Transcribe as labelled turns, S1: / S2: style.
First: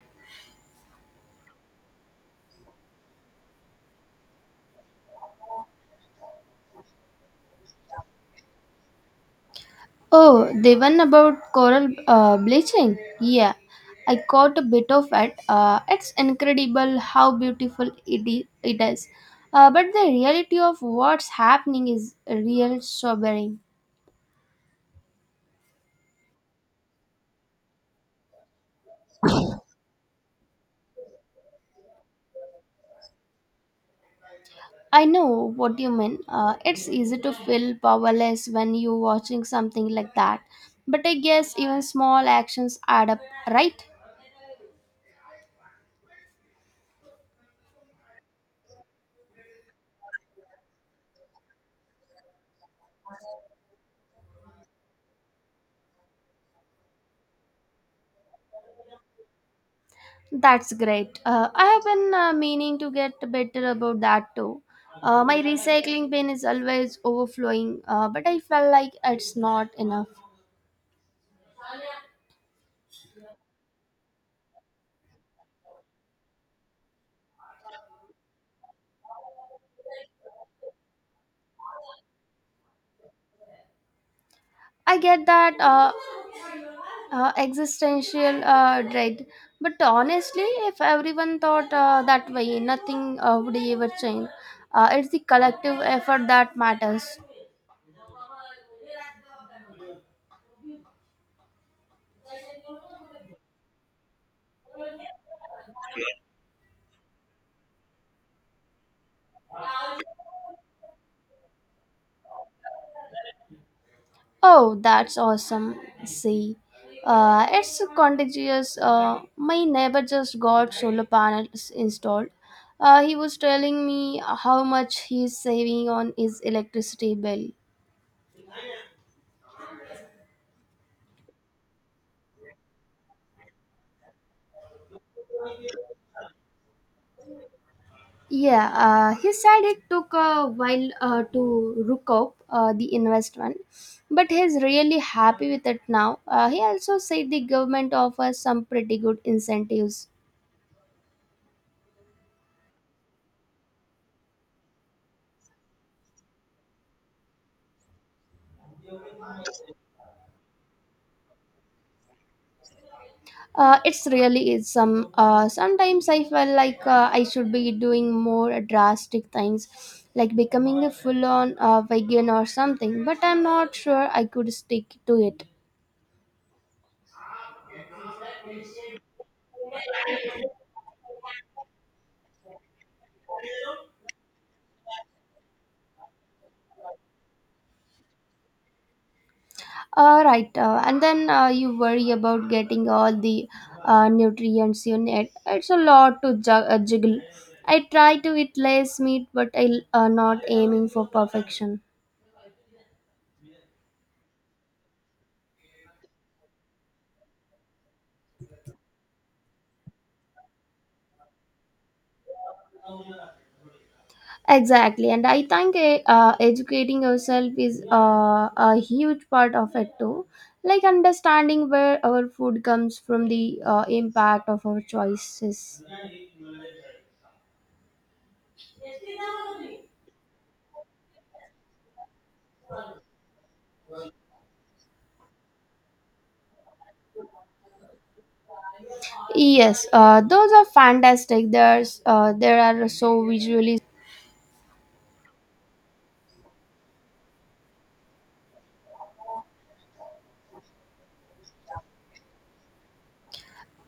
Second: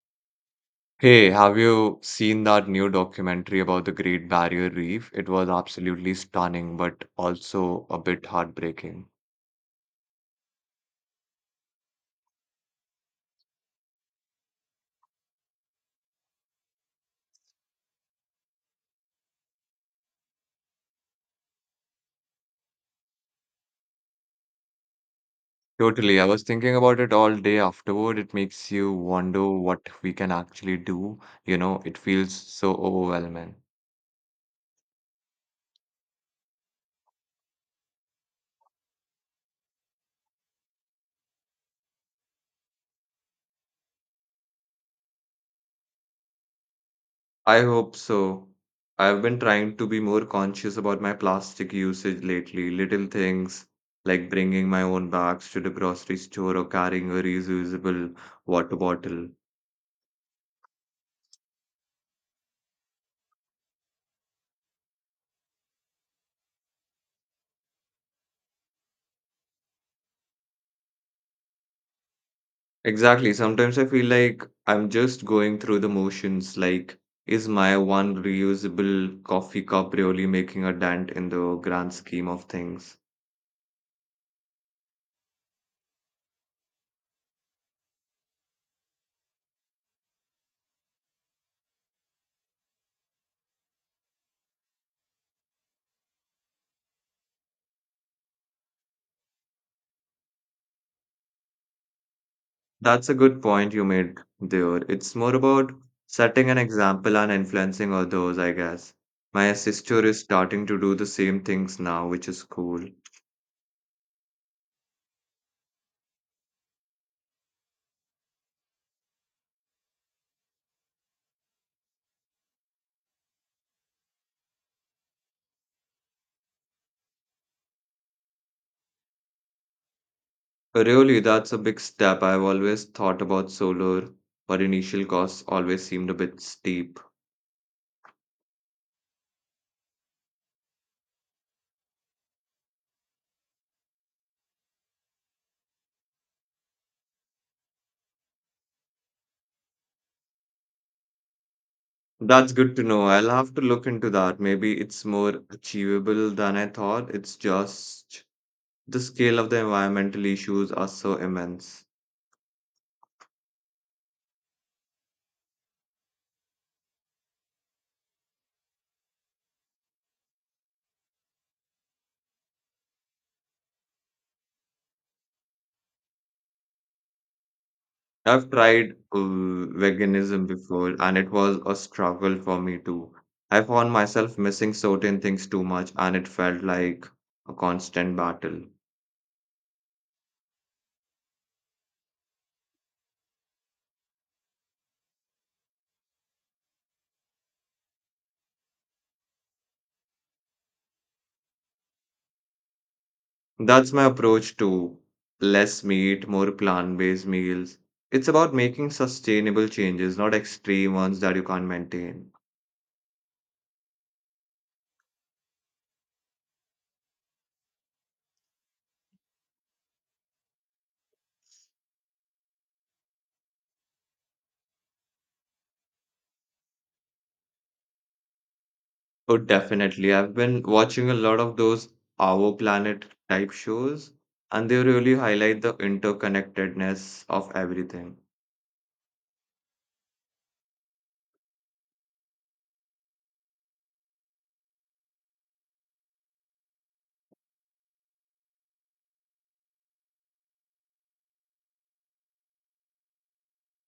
S1: Hey, have you seen that new documentary about the Great Barrier Reef? It was absolutely stunning, but also a bit heartbreaking.
S2: Oh, the one about coral bleaching? Yeah, I caught a bit of it. It's incredible how beautiful it is. But the reality of what's happening is real sobering.
S1: Totally. I was thinking about it all day afterward. It makes you wonder what we can actually do. It feels so overwhelming.
S2: I know what you mean. It's easy to feel powerless when you're watching something like that. But I guess even small actions add up, right?
S1: I hope so. I've been trying to be more conscious about my plastic usage lately. Little things like bringing my own bags to the grocery store or carrying a reusable water bottle.
S2: That's great. I have been meaning to get better about that too. My recycling bin is always overflowing, but I felt like it's not enough.
S1: Exactly. Sometimes I feel like I'm just going through the motions. Like, is my one reusable coffee cup really making a dent in the grand scheme of things?
S2: I get that existential dread, but honestly, if everyone thought that way, nothing would ever change. It's the collective effort that matters.
S1: That's a good point you made there. It's more about setting an example and influencing others, I guess. My sister is starting to do the same things now, which is cool.
S2: Oh, that's awesome. See, it's contagious. My neighbor just got solar panels installed. He was telling me how much he's saving on his electricity bill.
S1: Really, that's a big step. I've always thought about solar, but initial costs always seemed a bit steep.
S2: Yeah, he said it took a while to recoup the investment, but he's really happy with it now. He also said the government offers some pretty good incentives.
S1: That's good to know. I'll have to look into that. Maybe it's more achievable than I thought. It's just the scale of the environmental issues are so immense.
S2: It's really is some. Sometimes I felt like I should be doing more drastic things, like becoming a full-on vegan or something. But I'm not sure I could stick to it.
S1: I've tried veganism before, and it was a struggle for me too. I found myself missing certain things too much, and it felt like a constant battle.
S2: All right, and then you worry about getting all the nutrients you need. It's a lot to juggle. I try to eat less meat, but I'm not aiming for perfection.
S1: That's my approach to less meat, more plant-based meals. It's about making sustainable changes, not extreme ones that you can't maintain.
S2: Exactly, and I think educating yourself is a huge part of it too. Like understanding where our food comes from, the impact of our choices.
S1: Oh, definitely. I've been watching a lot of those Our Planet type shows, and they really highlight the interconnectedness of everything.
S2: Yes, those are fantastic. There's there are so visually.